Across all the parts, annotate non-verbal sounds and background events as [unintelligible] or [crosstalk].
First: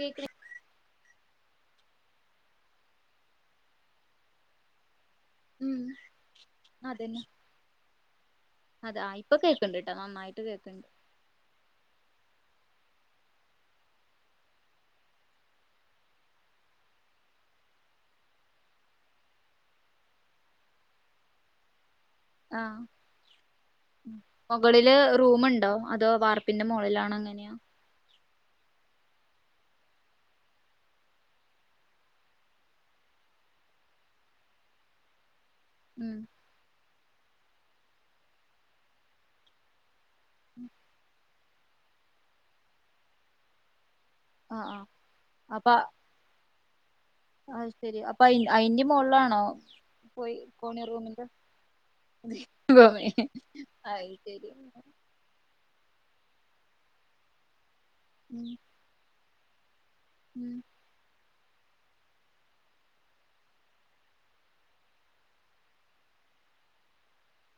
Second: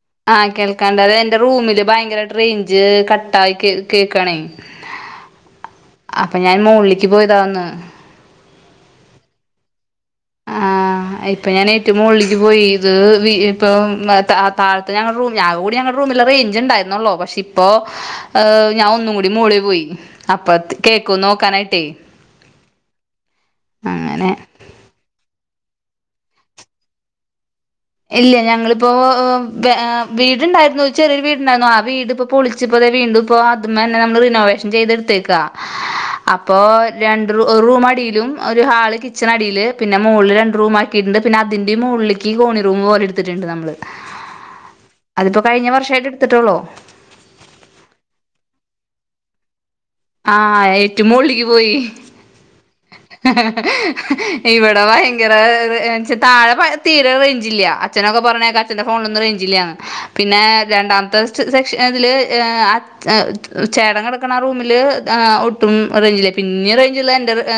കേക്ക്ണ് ആഹ് കേൾക്കാണ്ട് അതെ എന്റെ റൂമില് ഭയങ്കരമായിട്ട് റേഞ്ച് കട്ടാ യി കേക്കണേ ഉം അപ്പ ഞാൻ മോളിലേക് അതന്നെ പോയതാന്ന് അതാ ഇപ്പൊ കേൾക്കണ്ട് ആഹ് ഇപ്പൊ ഞാൻ ഏറ്റും മോളിലേക് പോയി ഇത് ഇപ്പം താ താഴത്തെ ഞങ്ങളുടെ റൂമില് ആകെ കൂടി ഞങ്ങളുടെ റൂമില റേഞ്ച് ഉണ്ടായിരുന്നുള്ളോ പക്ഷെ ഇപ്പോ ഏ ഞാൻ ഒന്നും കൂടി മോളിൽ പോയി അപ്പ കേക്കും നോക്കാനായിട്ടേ ആഹ അങ്ങനെ മുകളില് റൂമ്ണ്ടോ അതോ വാർപ്പിന്റെ മോളിലണോ അങ്ങനെയാ ഇല്ല ഞങ്ങളിപ്പോ ഏ വീടുണ്ടായിരുന്നു ചെറിയരു വീടുണ്ടായിരുന്നു ആ വീടിപ്പോ പൊളിച്ചപ്പോതേ വീ ഇപ്പോ അത് മ്മെ തന്നെ നമ്മള് റിനോവേഷൻ ചെയ്തെടുത്തേക്കാ ഹേ ഉം അപ്പോ രണ്ട് റൂം ഒരു റൂം അടിയിലും ഒരു ഹാള് കിച്ചൺ അടിയില് പിന്നെ പിന്നെ മോളിൽ രണ്ട് റൂം ആക്കിയിട്ട് ണ്ട് അതിന്റെ മോളിലേക് കോണി റൂം പോലെ എടുത്തിട്ടുണ്ട് നമ്മള് ആഹ് ആഹ് അതിപ്പോ കഴിഞ്ഞ വർഷായിട്ട് എടുത്തിട്ടൊള്ളു അയ്ശെരി അപ്പൊ അയിന്റിം മോളിലാണോ പോയി ആഹ കോണി ഏറ്റും റൂമിന്റെ മോളില്ക് പോയി റൂമ് അത് ശരി ഇവിടെ വയങ്കര താഴെ തീരെ റേഞ്ചില്ല്യ അച്ഛനൊക്കെ ഉം പറഞ്ഞേ അച്ഛന്റെ ഫോണിലൊന്നും റേഞ്ചില്ല്യാന്ന് പിന്നെ ഉം രണ്ടാമത്തെ സെക്ഷൻ ഇതില് ചേട്ടൻകിടക്കണറൂ. ഒട്ടും റേഞ്ചില് പിന്നെ റേഞ്ച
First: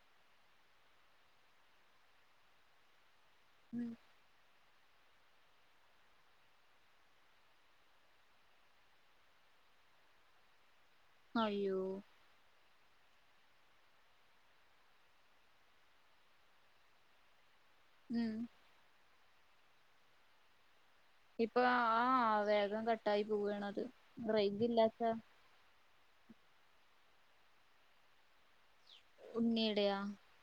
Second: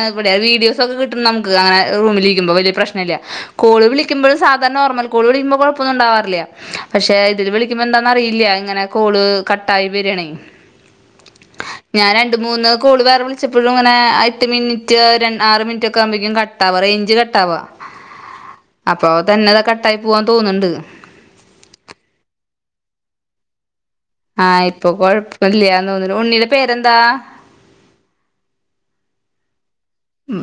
എവിടെ വീഡിയോസ് ഒക്കെ കിട്ടും നമുക്ക് അങ്ങനെ. വലിയപ്രശ്നല്ല കോൾ ഉം വിളിക്കുമ്പോൾ.. നോർമൽ കോള് വിളിക്ക്പോ കുഴപ്പൊന്ന ഉണ്ടാറില്ല പക്ഷെ ഇതില് വിളിക്കുമ്പോ എന്താന്ന അറിയില്ല ഇങ്ങനെ കോള്. കട്ടായി വരികയാണ്. അയ്യോ ഞാൻ രണ്ട് മൂന്ന്. കൂളി വേറെ വിളിച്ചപ്പോഴും ഇങ്ങനെ എട്ട് മിനിറ്റ് ആറ് മിനിറ്റ് ഒക്കെകുമ്പോഴക്കും കട്ടാകറേഞ്ച് കട്ട് ആവാ. ഉം അപ്പൊ തന്നെതാ കട്ടായി പോവാൻ തോന്നുന്നുണ്ട്. ഇപ്പൊ ആഹ വേഗം കട്ടായി പോവാണ് അത്. ആഹ ഇപ്പൊ കൊഴപ്പില്ലയന്നേ ഉണ്ണിയുടെ പേരെന്താ. ഉണ്ണിയേടയാ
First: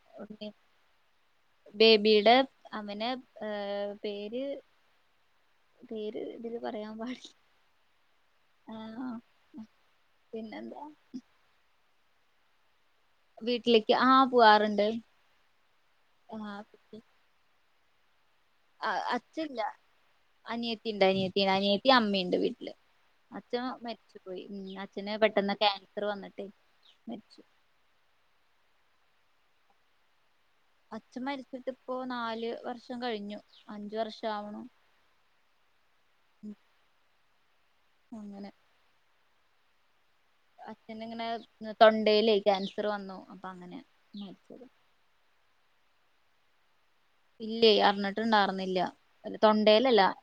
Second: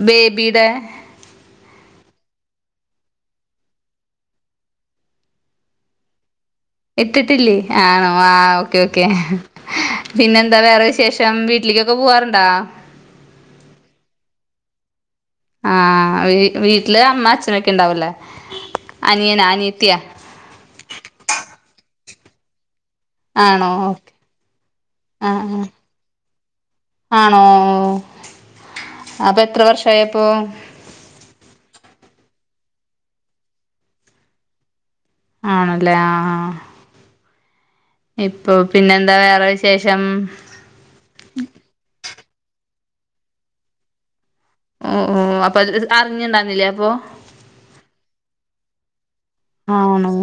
ബേബിയുടെ ബേബി ടെ. അവനെ ഏഹ പേര് പേര് ഇതില്. പറയാൻ പാടില്ല ഇട്ടിട്ടില്ലേ ആ ആ ഓക്കേ ഓക്കേ. പിന്നെന്താ വേറെശേഷം വീട്ടിലേക്കൊക്കെ പോവാറുണ്ടാ. വീട്ടിലേക്ക് ആഹ പോവാറുണ്ട്. ആ ആഹ വീട്ടില് അമ്മ അച്ഛനൊക്കെ ഉണ്ടാവല്ലേ. ആ അച്ഛല്ല അനിയത്തിയുണ്ട് അനിയത്തിഅനിയത്തി അമ്മയുണ്ട് വീട്ടില്. അച്ഛൻ ആണോ ഓക്കെ മരിച്ചുപയി അച്ഛന് ആഹ് പെട്ടെന്ന് ആഹ് ക്യാൻസർ വന്നിട്ട്. ആണോ ഓ. അപ്പൊ എത്ര വർഷയപ്പോ. അച്ഛൻ മരിച്ചിട് ഇപ്പോൊ നാല് വർഷം കഴിഞ്ഞു അഞ്ചു വർഷ ആ കുണു. ആണല്ലേ ആഹ ആ. അങ്ങനെ ഇപ്പൊ പിന്നെന്താ വേറെ വിശേഷം. അച്ഛന് ഇങ്ങനെ തൊണ്ടല്ലേ ക്യാൻസർ വന്നു അപ്പൊ അങ്ങനെ. മരിച്ചത് ഓ ഓ അപ്പൊ അത് അറിഞ്ഞിണ്ടുന്നില്ലേ അപ്പൊ. ഇല്ല അറിഞ്ഞിട്ട് ഇണ്ടാവർുന്നില്ല തൊണ്ടേലല്ല. ആണോ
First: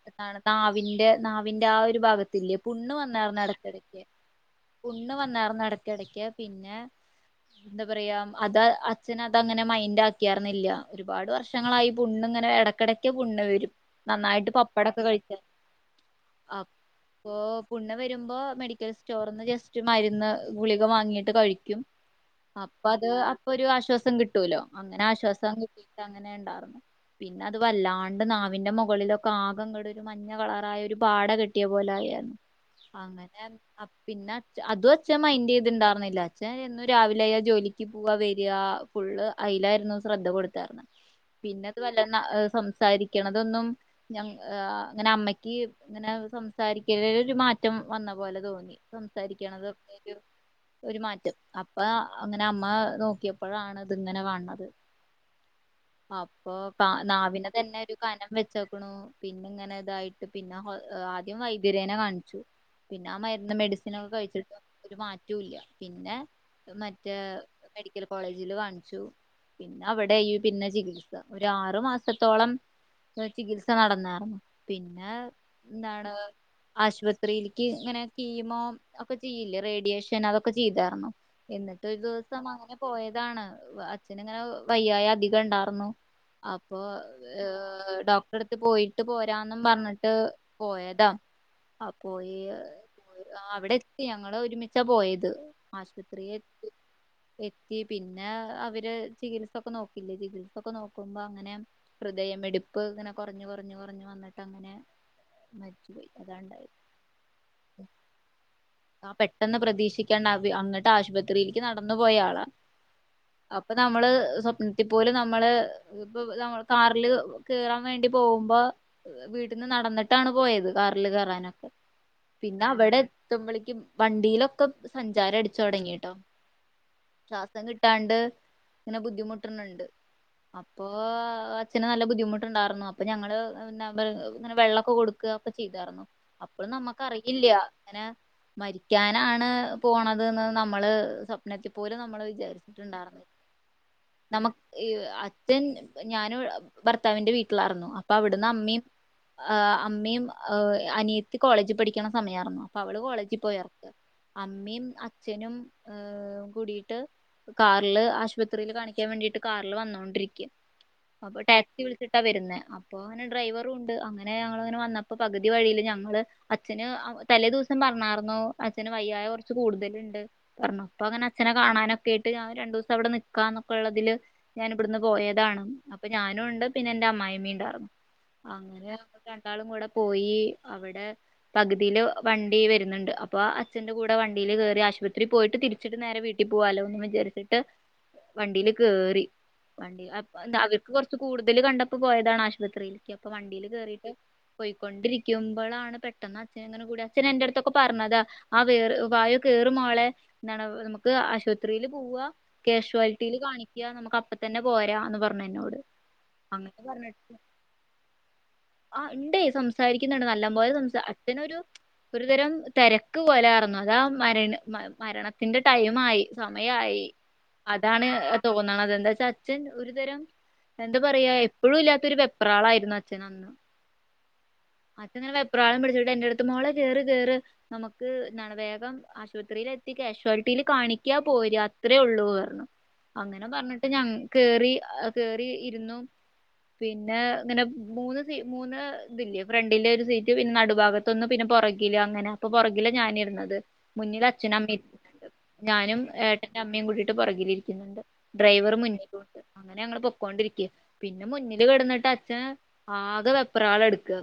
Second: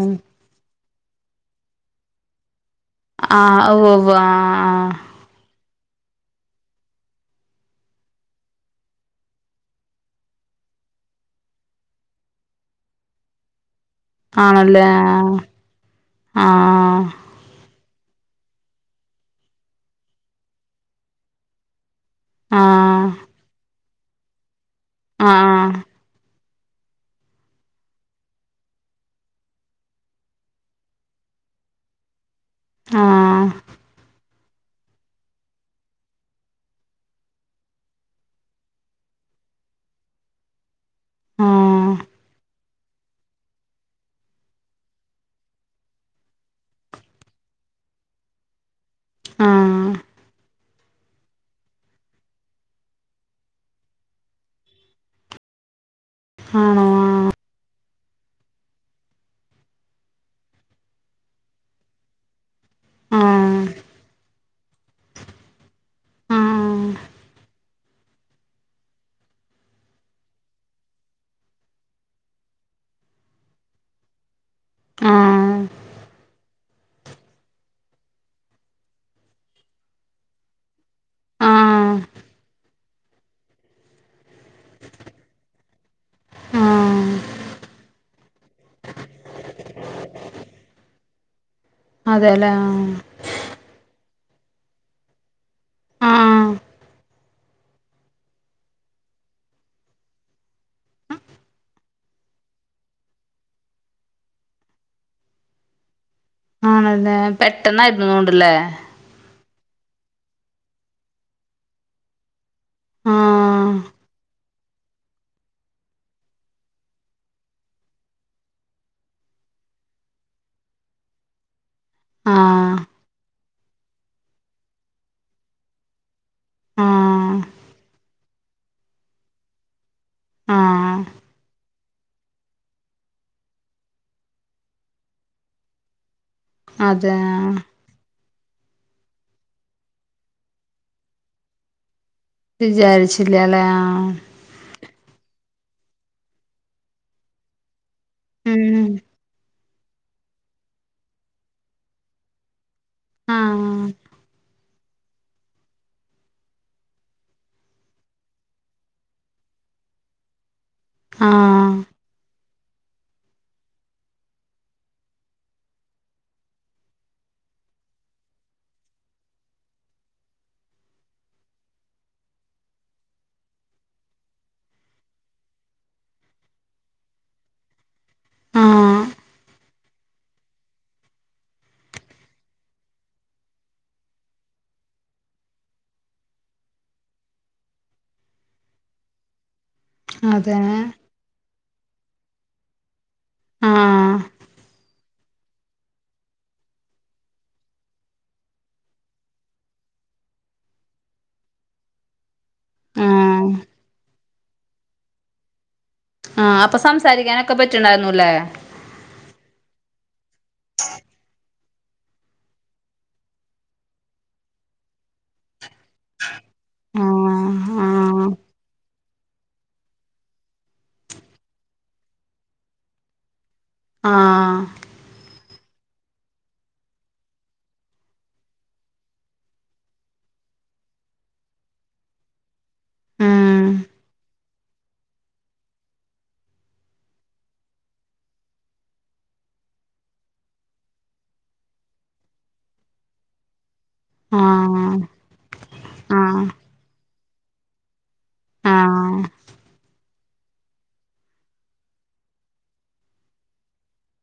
ന്റെ നാവിന്റെ ആ ഒരു ഭാഗത്തിേ. പുണ്ണ് ആഹ് ഓ വന്നാർന്നടക്കടക്ക് വ്വ് ആഹ് പുണ്ണ് വന്നാർന്നടക്കിടയ്ക്ക് പിന്നെ. എന്താ പറയാ അത് അച്ഛന അത അങ്ങനെ മൈൻഡ് ആക്കിയാർുന്നില്ല ഒരുപാട് വർഷം. വക്ഷങ്ങളായി പുണ്ണി ഇങ്ങെ ഇടയ്ക്കിടക്ക് പുണ്ണ് വരും. ആഹ് നന്നായിട്ട് ആണല്ലേ പപ്പടൊക്കെ കഴിക്കും ആഹ് അപ്പൊ. പുണ്ണ് വരുമ്പോ മെഡിക്കൽ സ്റ്റോറിന്ന് ജസ്റ്റ് മരുന്ന് ഗുളിക വാങ്ങിട്ട് കഴിക്കും. അപ്പൊ അത് ആഹ് അപ്പൊ ഒരു ആശ്വാസം കിട്ടൂലോ അങ്ങനെ ആഹ് ആശ്വാസം ആഹ് കിട്ടിട്ട് അങ്ങനെ. പിന്നെ അത് വല്ലാണ്ട് നാവിന്റെ മുകളിലൊക്കെ ആക കട ഒരു മഞ്ഞ കളറായ ഒരു പാട. കിട്ടിയ പോലെ ആയിരുന്നു അങ്ങനെ പിന്നെ അതും അച്ഛൻ മൈഡേ ചെയ്തിണ്ടായിരുന്നില്ല അച്ഛൻ എന്നന്ന് രാവിലെ അയ ജോലിക്ക് പോവാ വരാ ഫുള്ള്. ജോലിയിലാരുന്നു ശ്രദ്ധ കൊടുത്ത ർന്ന് ആഹ് പിന്നെത് വല്ല.. സംസാരിക്കണതൊന്നും അങ്ങനെ അമ്മയ്ക്ക് ഇങ്ങനെ സംസാരിക്ക ഒരു മാറ്റം. വന്ന പോലെ തോന്നി സംസാരിക്കണത്. ആഹ് ഒരു മാറ്റം അപ്പ അങ്ങനെ അമ്മ നോക്കിയപ്പോഴാണ് ഇത് ഇങ്ങനെ കാണത്. അപ്പൊ ആണോ നാവിനെ തന്നെ ഒരു കനം. വെച്ചോക്കണു പിന്ന ഇങ്ങനെ ഇതായിട്ട് പിന്നെ ആദ്യം വൈദ്യരേനെ കാണിച്ചു. പിന്നെ ആ മരുന്ന് ആഹ് മെഡിസിന ഒക്കെ കഴിച്ചിട്ടോ.. ഒരു മാറ്റവുംല്ല പിന്നെ ആഹ് മറ്റേ മെഡിക്കൽ കോളേജില് കാണിച്ചു. പിന്നെ അവിടെ ഈ പിന്നെ. ചികിത്സ ഒ ആറു മാസത്തോളം ചികിത്സ നടന്നായിരുന്നു പിന്നെ. ആഹ് ആഹ് എന്താണ്. ആശുപത്രിയിലേക്ക് ഇങ്ങനെ- കീമോ ഒക്കെ ചെയ്യില്ലേ? റേഡിയേഷൻ അതൊക്കെ ചെയ്ത. എന്നിട്ട് ഒരു ദിവസം അങ്ങനെ പോയതാണ് അച്ഛന് ഇങ്ങനെ വയ്യായി അധികണ്ടാ ന്നു അപ്പൊ ആഹ് ഏ ഡോക്ടറെട്ത്ത് പോയിട്ട് പോരാന്നും പർഞ്ഞിട്ട് പോയതാ ആ പോയി അതെല്ലേ ആഹ് ആ അവിടെ എ ത്തി ഞങ്ങള് ഒരുമിച്ച പോയത് ആശുപത്രിയെ ആഹ് എത്തി എത്തി പിന്നെ അവര് ചികിത്സ ഒക്ക നോക്കില്ലേ ചികിത്സ ഇപ്പ നോക്കുമ്പോ അങ്ങനെ ഹൃദയമെടുപ്പ് ഇങ്ങനെ കൊറഞ്ഞ് കൊറഞ്ഞ് കൊറഞ്ഞു വന്നിട്ട അങ്ങനെ മരിച്ചു പോയി. അതാണ്ടായത് ആണല്ലെ പെട്ടെന്നായിരുന്നൊണ്ട്ലെ ആ പെട്ടെന്ന് പ്രതീക്ഷിക്കാണ്ട അവി അങ്ങട്ട് ആശുപത്രിയിക്ക് നടന്ന് പോയ ആളാ അപ്പൊ ആഹ് നമ്മള് സ്വപ്നത്തി പോലും മ്മള് ഇപ്പൊ ഇത് മ്മള് കാറില് കേറാൻ വേണ്ടി പോവുമ്പ വീട്ടിന്ന് നടന്നിട്ടാണ് പോയത് കാറില് കേറാനൊക്കെ. പിന്നെ ആഹ് അവിടെത്ത്മ്പളക്ക് വണ്ടീ ലൊക്കെ സഞ്ചാര അടിച്ച് തൊ ടങ്ങിട്ടോ ആഹ് ശ്വാസം കിട്ടാണ്ട് ഇങ്ങനെ ബുദ്ധി അപ്പൊ ആഹ് അച്ഛന് നല്ല ബുദ്ധിമുട്ടുണ്ടാറ്ന്നു അപ്പോ ഞങ്ങള് പിന്നെ അവടെ ഇങ്ങനെ- വെള്ളൊക്കെ കൊടു- ക്ക് ക്കെ ചെയ്താർന്നു അപ്പളും അതെ നമ്മക്കറിയില്ല ആഹ് ങ്ങനെ മരിക്കാനാണ് പോണത് ന്ന് നമ്മള് സ്വപ്നത്തി പോലും നമ്മള് വിചാരിച്ചിട്ടുണ്ടായിരുന്നില്ല വിചാരിച്ചില്ലാല്ലേ ആ നമ അച്ഛൻ ഞാന് ഭർത്താവിന്റെ വീട്ട്ലാര് ന്നു അപ്പ അവിട്ന്ന് അമ്മീം ഉം ആ അമ്മീം അനിയത്ത് കോളേജിൽ പഠിക്ക്ണ സമയാര്ന്നു അവള് കോളേജിൽ ആഹ് പോയർക് അമ്മീം അ അച്ഛനും ഹ്.. കൂടിട്ട് കാറ്ല് ആശുപത്രീല് കാണിക്കാൻ വേണ്ടിട്ട്. കാറില് വന്നൊണ്ടിരിക്ക് അപ്പൊ ആഹ് ടാക്സി വിളിച്ചിട്ടാ വെരുന്നേ അപ്പൊ ഓന്ഡ്രൈവറു ഉണ്ട് അങ്ങനെ ഞങ്ങള്ങ്ങനെ വന്നപ്പോ പകുതി വഴിയില് ഞങ്ങള് അച്ഛന് തലേ ദിവസ് അച്ഛൻ പറഞ്ഞാർന്നു അച്ഛന് വയ്യായ കൊറച്ച് കൂടുതലിണ്ട് പറഞ്ഞപ്പ അങ്ങനെ അച്ഛനെ കാണാനൊക്കെട്ട് [inaudible] ഞാൻ ഇബ്ട്ന്ന് പോയതാണ് അപ്പ ഞാനു ഉണ്ട് പിന്നെ ഇന്റ അമ്മായിമ്മീ ണ്ടാര്ന്നു ആഹ് [unintelligible] രണ്ടാളും കൂടെ പോയി അവിടെ പകിതീൽ വണ്ടി വെറുന്നിണ്ട് അപ്പോ അച്ഛന്റെ കൂടെ വണ്ടിയില് കേറി ആശുപത്രി പോയിട്ട് തിരിച്ചിട്ട് നേരെ വീട്ടിൽ പോവാല്ലോന്ന് വിചാരിച്ചിട്ട്. വണ്ടിയില് കേറി വണ്ടിന്ന് അപ്പ അതെ എന്താ അവർക്ക് കൊറച്ച് കൂടുതൽ കണ്ടപ്പോ പോയതാണ് ആശുപത്രിൽക്ക് ഇപ്പൊ വണ്ടീല് കേറീട്ട് ആഹ് പോയിക്കൊണ്ടിരി ക്കുമ്പളാണ് പെട്ടെന്ന് അച്ഛന്ങ്ങന് കൂടി അച്ഛന് എന്റ അടുത്തോക്കെ പറഞ്ഞത് ആ കേര്.. വായോ കേറ് മോളെ. എന്താണ് നമുക്ക് ആശുപത്രിയില് പോവ് ക്യാഷ്വലിറ്റിയില് ആഹ് കാണിക്ക് നമുക്ക് അപ്പ തന്നെ പോരാ ന്ന് പറഞ്ഞ് എന്നോട് ആ അപ്പൊ അങ്ങനെ പറഞ്ഞിട്ട് സംസാരിക്കാനൊക്കെ പറ്റിണ്ടായിരുന്നുല്ലേ ക്കിന്ന്ണ്ട് നല്ലം പോലെ അച്നൊരു ഒരുതരം തെരക്ക് പോലെ ആർന്നു അതാ മരെണെ മ മരണത്തിന്റെ ടൈം ആയി സമയായി ആഹ് അതാണ് ആഹ് തോന്ന്ണത് എന്തെ അച്ഛൻ ഒരു തരം എന്താ പറയാ എപ്പോഴും ഇല്ലാത്ത ഒരു വെപ്ര റാളായിരുന്നു അച്ഛന് അന്ന്. ആ പ്രാളം പിടിച്ചിട്ട് എന്റട്ത്ത് മോളെ കേറ്, കേറ് നമുക്ക് ന്നാണ് വേഗം ആശുപത്രിയിൽ എത്തി കാഷ്വാലിറ്റി ല് കാണിക്ക് പോര് അത്രേ ഒള്ളൂർ ഞ്ഞു. അങ്ങനെ ഉം പർഞ്ഞി ട്ട് ഞൻ കേറി, കേറി ഇരുന്നു പിന്നെ ഇങ്ങനെ മൂന്ന് സി മൂന്ന് ഇതില്ലെ ഫ്രണ്ടിലെ ഒരു സീറ്റ് പിന്നെ നടുഭാഗത്തൊന്നും പിന്നെ പുറകില് അങ്ങനെ അപ്പൊ പുറകില ഞാനി ഇര്ന്നത് മുന്നിൽ അച്ഛനും അമ്മീം ആഹ് ഞാനും ആഹ് ഏട്ടന്റെ അമ്മയും കൂടീട്ട് പുറകിലിരി ക്കുന്നുണ്ട്. ഡ്രൈവർ ആഹ് മുന്നിലുണ്ട്. അങ്ങനെ ഞങ്ങള് പൊക്കോണ്ടിരിക്ക പിന്നെ മുന്നില് കിടന്നിട്ട് അച്ഛൻ ആകെ വെപ്രാളെട്ക്ക്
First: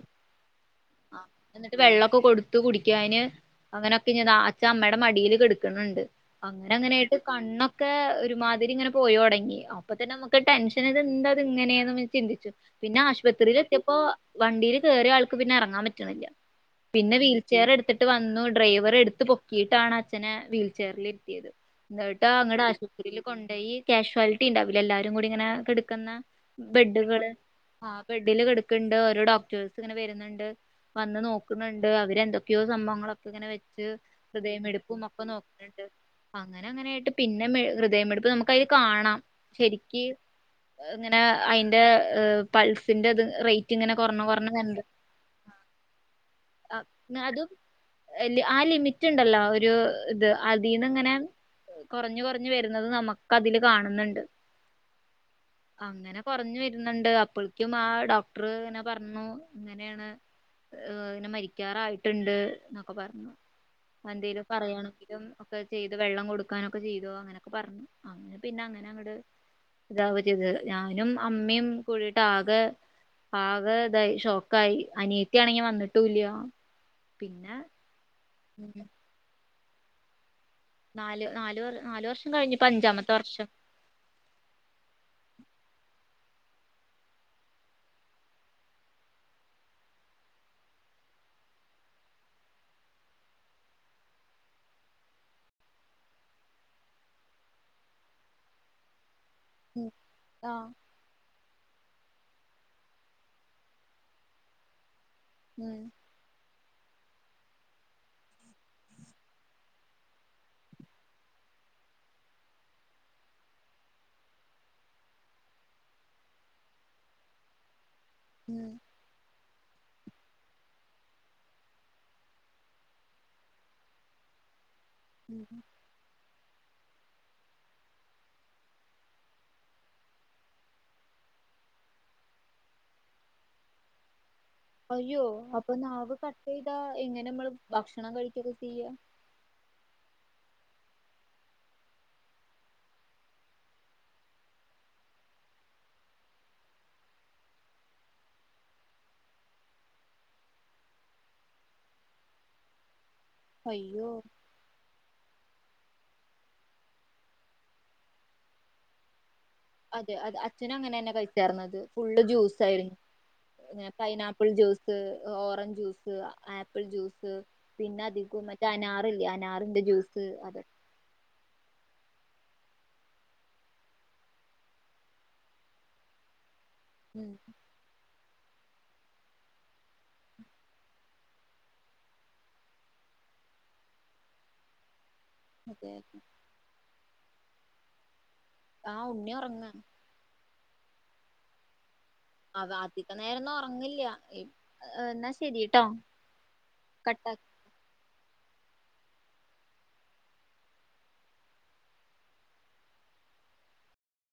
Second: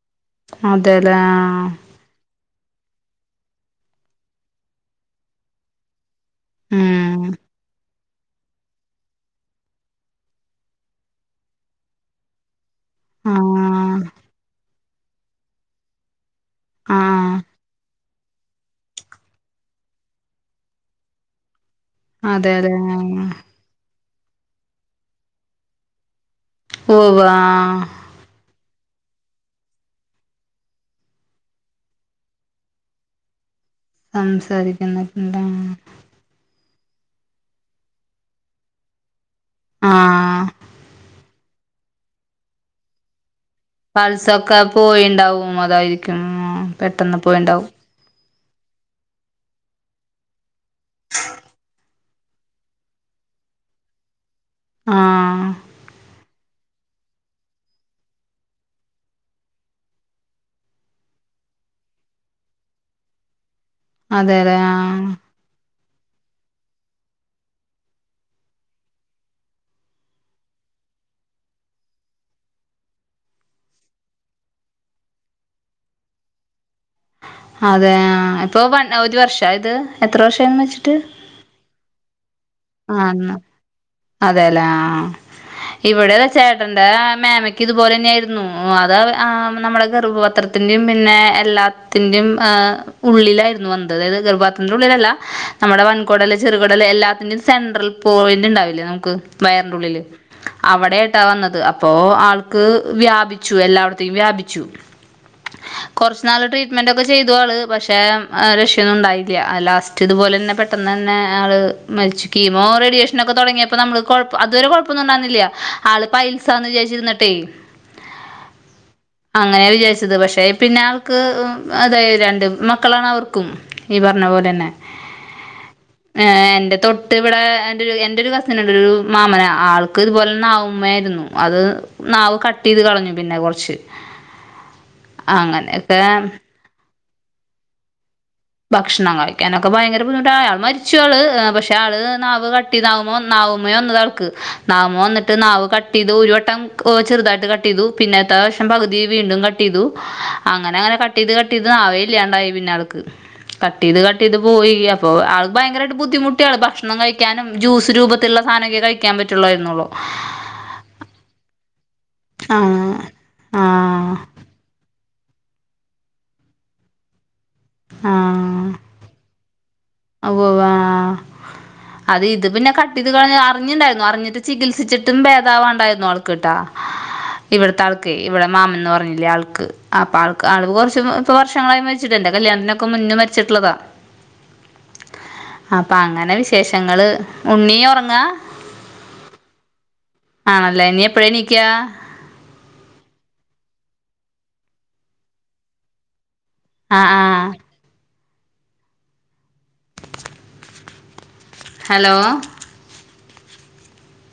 അതെല്ലേ ആ ആഹ് എന്നിട്ട് വെള്ളമൊക്കെ കൊടുതു പി [unintelligible] അങ്ങനൊക്കെ ഇത് അച്ച അമ്മയുടെ മടിൽ കെടക്കണണ്ട് അങ്ങനെ അങ്ങനെയായിട്ട് ഉം കണ്ണാ ക്കെ ഒരുമാതിരി ഇ പോയ തുടങ്ങി അപ്പ തന്നെ നമുക്ക് പോയോടങ്ങി അപ്പേതീനും നമുക്ക് പോയേടങ്ങി അപ്പൊത്തന്നെ നമ്മക്ക് ടെൻഷൻ എന്താ ഇത് ഇങ്ങനെയന്ന് ചിന്തിച്ചു പിനെ ആശുപത്രിയിൽ എത്തിയപ്പോ ആഹ് പോ വണ്ടിയിൽ കേയറിയ ആൾക്ക് പിന്നെ ഇറങ്ങാൻ പറ്റ്ണില്ല. പിന്നെ ആഹ് വീൽ ചെയെയർ എടുത്തിട്ട് വന്നു ഡ്രൈവർ എടുത് പൊക്കിയിട്ടാണ് അച്ഛനെ വീൽചായറിൽ ഇരുത്തിയത്. ന്നിട്ട അങ്ങട്ട് അതെല്ലേ ആശുപത്രിയിൽ കൊണ്ടോയി കാഷ്വാലിറ്റി ണ്ടാവൂലെ എല്ലാരും കൂടി ഇങ്ങനെ കിടക്കന്നേ ബെഡ്കൾ ഉവ്വ് ആഹ് ആ ബെഡിൽ ണ്ട് ഓരോ ഡോക്ടേഴ്സ് ഇങ്ങനെ കിടക്കണ്ട് ഓരോ ഡോക്ടർസ് ഇങ്ങനെ വരുന്നുണ്ട്, വന്ന് നോക്കുന്നുണ്ട് അവർ എന്തൊക്കെയോ സംഭവങ്ങളൊക്കെ ഇങ്ങെനെ. [unintelligible] ഹൃദയമെടുപ്പും ഒക്കെ സംസാരിക്കുന്നൊക്കെണ്ട് നോക്കുന്നുണ്ട്. അങ്ങനെ അങ്ങനെയായിട്ട് പിന്നെ മേ ഹൃദയമെടുപ്പ് നോ ത് ഒക്കെ അയിൽ കാണാം ശെരിക്ക് ആഹ് ഇങ്ങനെ അയിന്റെ പൾസിന്റെത് റേറ്റ് ഇങ്ങനെ കൊറഞ്ഞ് കൊറഞ്ഞ് പൾസൊക്കെ വരണ്ട് പോയിണ്ടാവും അതായിരിക്കും പെട്ടെന്ന് അത് പോയിണ്ടാവും. ആ ലിമിറ്റുണ്ടല്ലോ ഒരു ഒരു ഇത് അതിൽന്ന് ഇങ്ങനെ കുറഞ്ഞ് കൊറഞ്ഞ് വരുന്നത് നമുക്ക് അതിൽ കാണുന്നുണ്ട്. ആഹ് അങ്ങനെ കുറഞ്ഞു വ ണ്ട് അപ്പോഴക്കും ആ ഡോക്ടർ ഇങ്ങനെ പറഞ്ഞു ഇങ്ങനെയാണ് അ ഇങ്ങനെ മരിക്കാറായിട്ടുണ്ട് എന്നൊക്കെ പറഞ്ഞു. എന്തെേലും അതെല്ലേ ആഹ് പറയയാണെങ്കിലും ഒക്കെ ചെയ്ത് വെള്ളം കൊടുക്കാനൊക്കെ ചെയ്തോ അങ്ങനെയൊക്കെ പറഞ്ഞു. അങ്ങനെ പിന്നെ അങ്ങനെ അങ്ങട്ട് ഇതാ ഒരു ഇത് ഞാനും അമ്മയും കൂടിയിട്ട് ആകെ ആകെ ഇതായി ഷോക്കായി ആനിയതിയാണെങ്കി വന്നിട്ടൂല്ല. പിന്നെ അതെ ഇപ്പൊ വ ഒരു വർഷം ആയോതു എത്ര വർഷം നാല് നാല് വർഷം കഴിഞ്ഞു ഇപ്പൊ അഞ്ചാമത്തെ ആഹ് വർഷം. അതെല്ലേ ആ. ഇവിടെ ചേട്ടന്റെ മേമയ്ക്ക് ഇതുപോലെ തന്നെയായിരുന്നു അത്ഹ നമ്മുടെ ഗർഭപത്രത്തി ത്തിന്റെയും പിന്നെ എല്ലാത്തിന്റെയും ഹ് ഉള്ളിലായിരുന്നു വന്നത് അതായത് ഗർഭപത്രെത്തിന്റെ ഉള്ളിലല്ല. നമ്മുടെ വൻകുടൽ ചെറുകുടൽ എല്ലാത്തിന്റെയും സെൻട്രൽ പോയിന്റ്ണ്ടാവില്ല നമുക്ക് വയറിന്റെ ഉം ഉള്ളിൽ ആഹ് അവിടെയായിട്ട വന്നത്. അത് അപ്പോ ആൾക്ക് വ്യാപിച്ചു എല്ലായിടത്തേും വ്യാപിച്ചു. ഉം കുറച്ച് നാൾ ട്രീട്മെന്റോ ചെയ്തു ആള് പക്ഷേ രഷ്യൊന്നും ഉണ്ടായില്ല. ലാസ്റ്റ് ഇതുപോലെ തന്നെ പെട്ടെന്ന് തന്നെ ആള് മരിച്ചു കീമോ റെഡിഷൻ ഒക്കെ തുടങ്ങി യപ്പോ ഇപ്പൊ നമ്മള് കൊഴപ്പ അതുവരെ കൊഴപ്പൊന്നും ഉണ്ടാന്നില്ല ആള് പൈൽസാന്ന് വിചാരിച്ചിരുന്നിട്ടേ. ഉം അങ്ങനെ വിചാരിച്ചത് പക്ഷെ പിന്നെ അവർക്ക് അതായ രണ്ട് മക്കളാണ് അവർക്കും ഈ പറഞ്ഞ അ പോലെന്നെ. ഉം എന്റെ തൊട്ട് ഇവിടെ എ എന്റെ ഒരു കാസി രു മാമന ആൾക്ക് ഇതുപോലെ നാവമ്മയായിരുന്നു അത് നാവ് കട്ട് ചെയ്ത് കളഞ്ഞു പിന്നെ കൊറച്ച് അയ്യോ അപ്പൊ നാവ് കട്ട് ചെയ്താ എങ്ങനെ നമ്മള് ഭക്ഷണം കഴിക്ക ഭക്ഷണം കഴിക്കാനൊക്കെ ഭയങ്ക ധിമുട്ട മരിച്ചു ആള് പക്ഷെആൾ നാവ് കട്ടേതവമേ നാവിമ്മേ വെന്നതാൾക്ക് നാവിമ്മേ വന്നിട്ട് നാവ് കട്ട് ചെയ്തു ഒരു വട്ടംചെറുതായിട്ട് കട്ട് ചെയ്തു പിന്നെതെ പ്രവിശ്യം പകുതി വീണ്ടും കട്ട് ചെയ്തു. അങ്ങനെ അങ്ങനെ കട്ട് ചെയ്ത് കട്ട് ചെയ്ത് നാവെയില്ലാണ്ടായി പിന്നെൾക്ക്. കട്ട് ചെയ്ത് അയ്യോ കട്ട് ചെയ്ത് പോയി അപ്പൊ ആ ഭയങ്കരായിട്ട് ബുദ്ധിമുട്ടി ആൾ ഭക്ഷണം കഴിക്കാനും ജ്യൂസ് രൂപത്തിലുള്ള സാനം ഒക്കെ കഴിക്കാൻ പറ്റു അതെ അതെ അചൻ അങ്ങനെ തന്നെ കഴിച്ചേർന്നത്. ഫുള്ള് ആ ജ്യൂസ് ആയിരുന്നു. ആ pineapple juice. Orange juice apple juice പിന്നെ അധികം മറ്റേ അനാറല്ലേ അനാറിണ്ട് ഔ ആ [unintelligible] അത് ഇത് പിന്നെ കട്ട് ചെയത് അറിഞ്ഞിുണ്ടായിരുന്നു അറിഞ്ഞിട്ട് ചികിത്സിച്ചിട്ടും ഭേദവാണ്ടായിരുന്നു ആൾക്ക്ട്ടാ ഉം ഇവിടുത്തെ ആൾക്ക്യ് ഇവിടെ മാമന്ന് പറഞ്ഞില്ലേ ആൾക്ക് അപ്പൊ ആൾക്ക് ആൾ കുറച്ച് വർഷങ്ങളായി മരിച്ചിട്ടന്റെ കല്യാണത്തിനൊക്കെ മരി മരിച്ചിട്ടുള്ളതാ [unintelligible] അതെ അപ്പൊ അങ്ങനെ വിശേഷങ്ങള് ഉണ്ണീ ഉറങ്ങാ ആഹ് ഉണ്ണി ഉറങ്ങാ ആണല്ലേ ഇനി എപ്പഴാ നീക്കാ അവ അധികനേരൊന്നും ഉറങ്ങില്ല എന്നാ ശരിയട്ടോ ആ ആ ഹലോ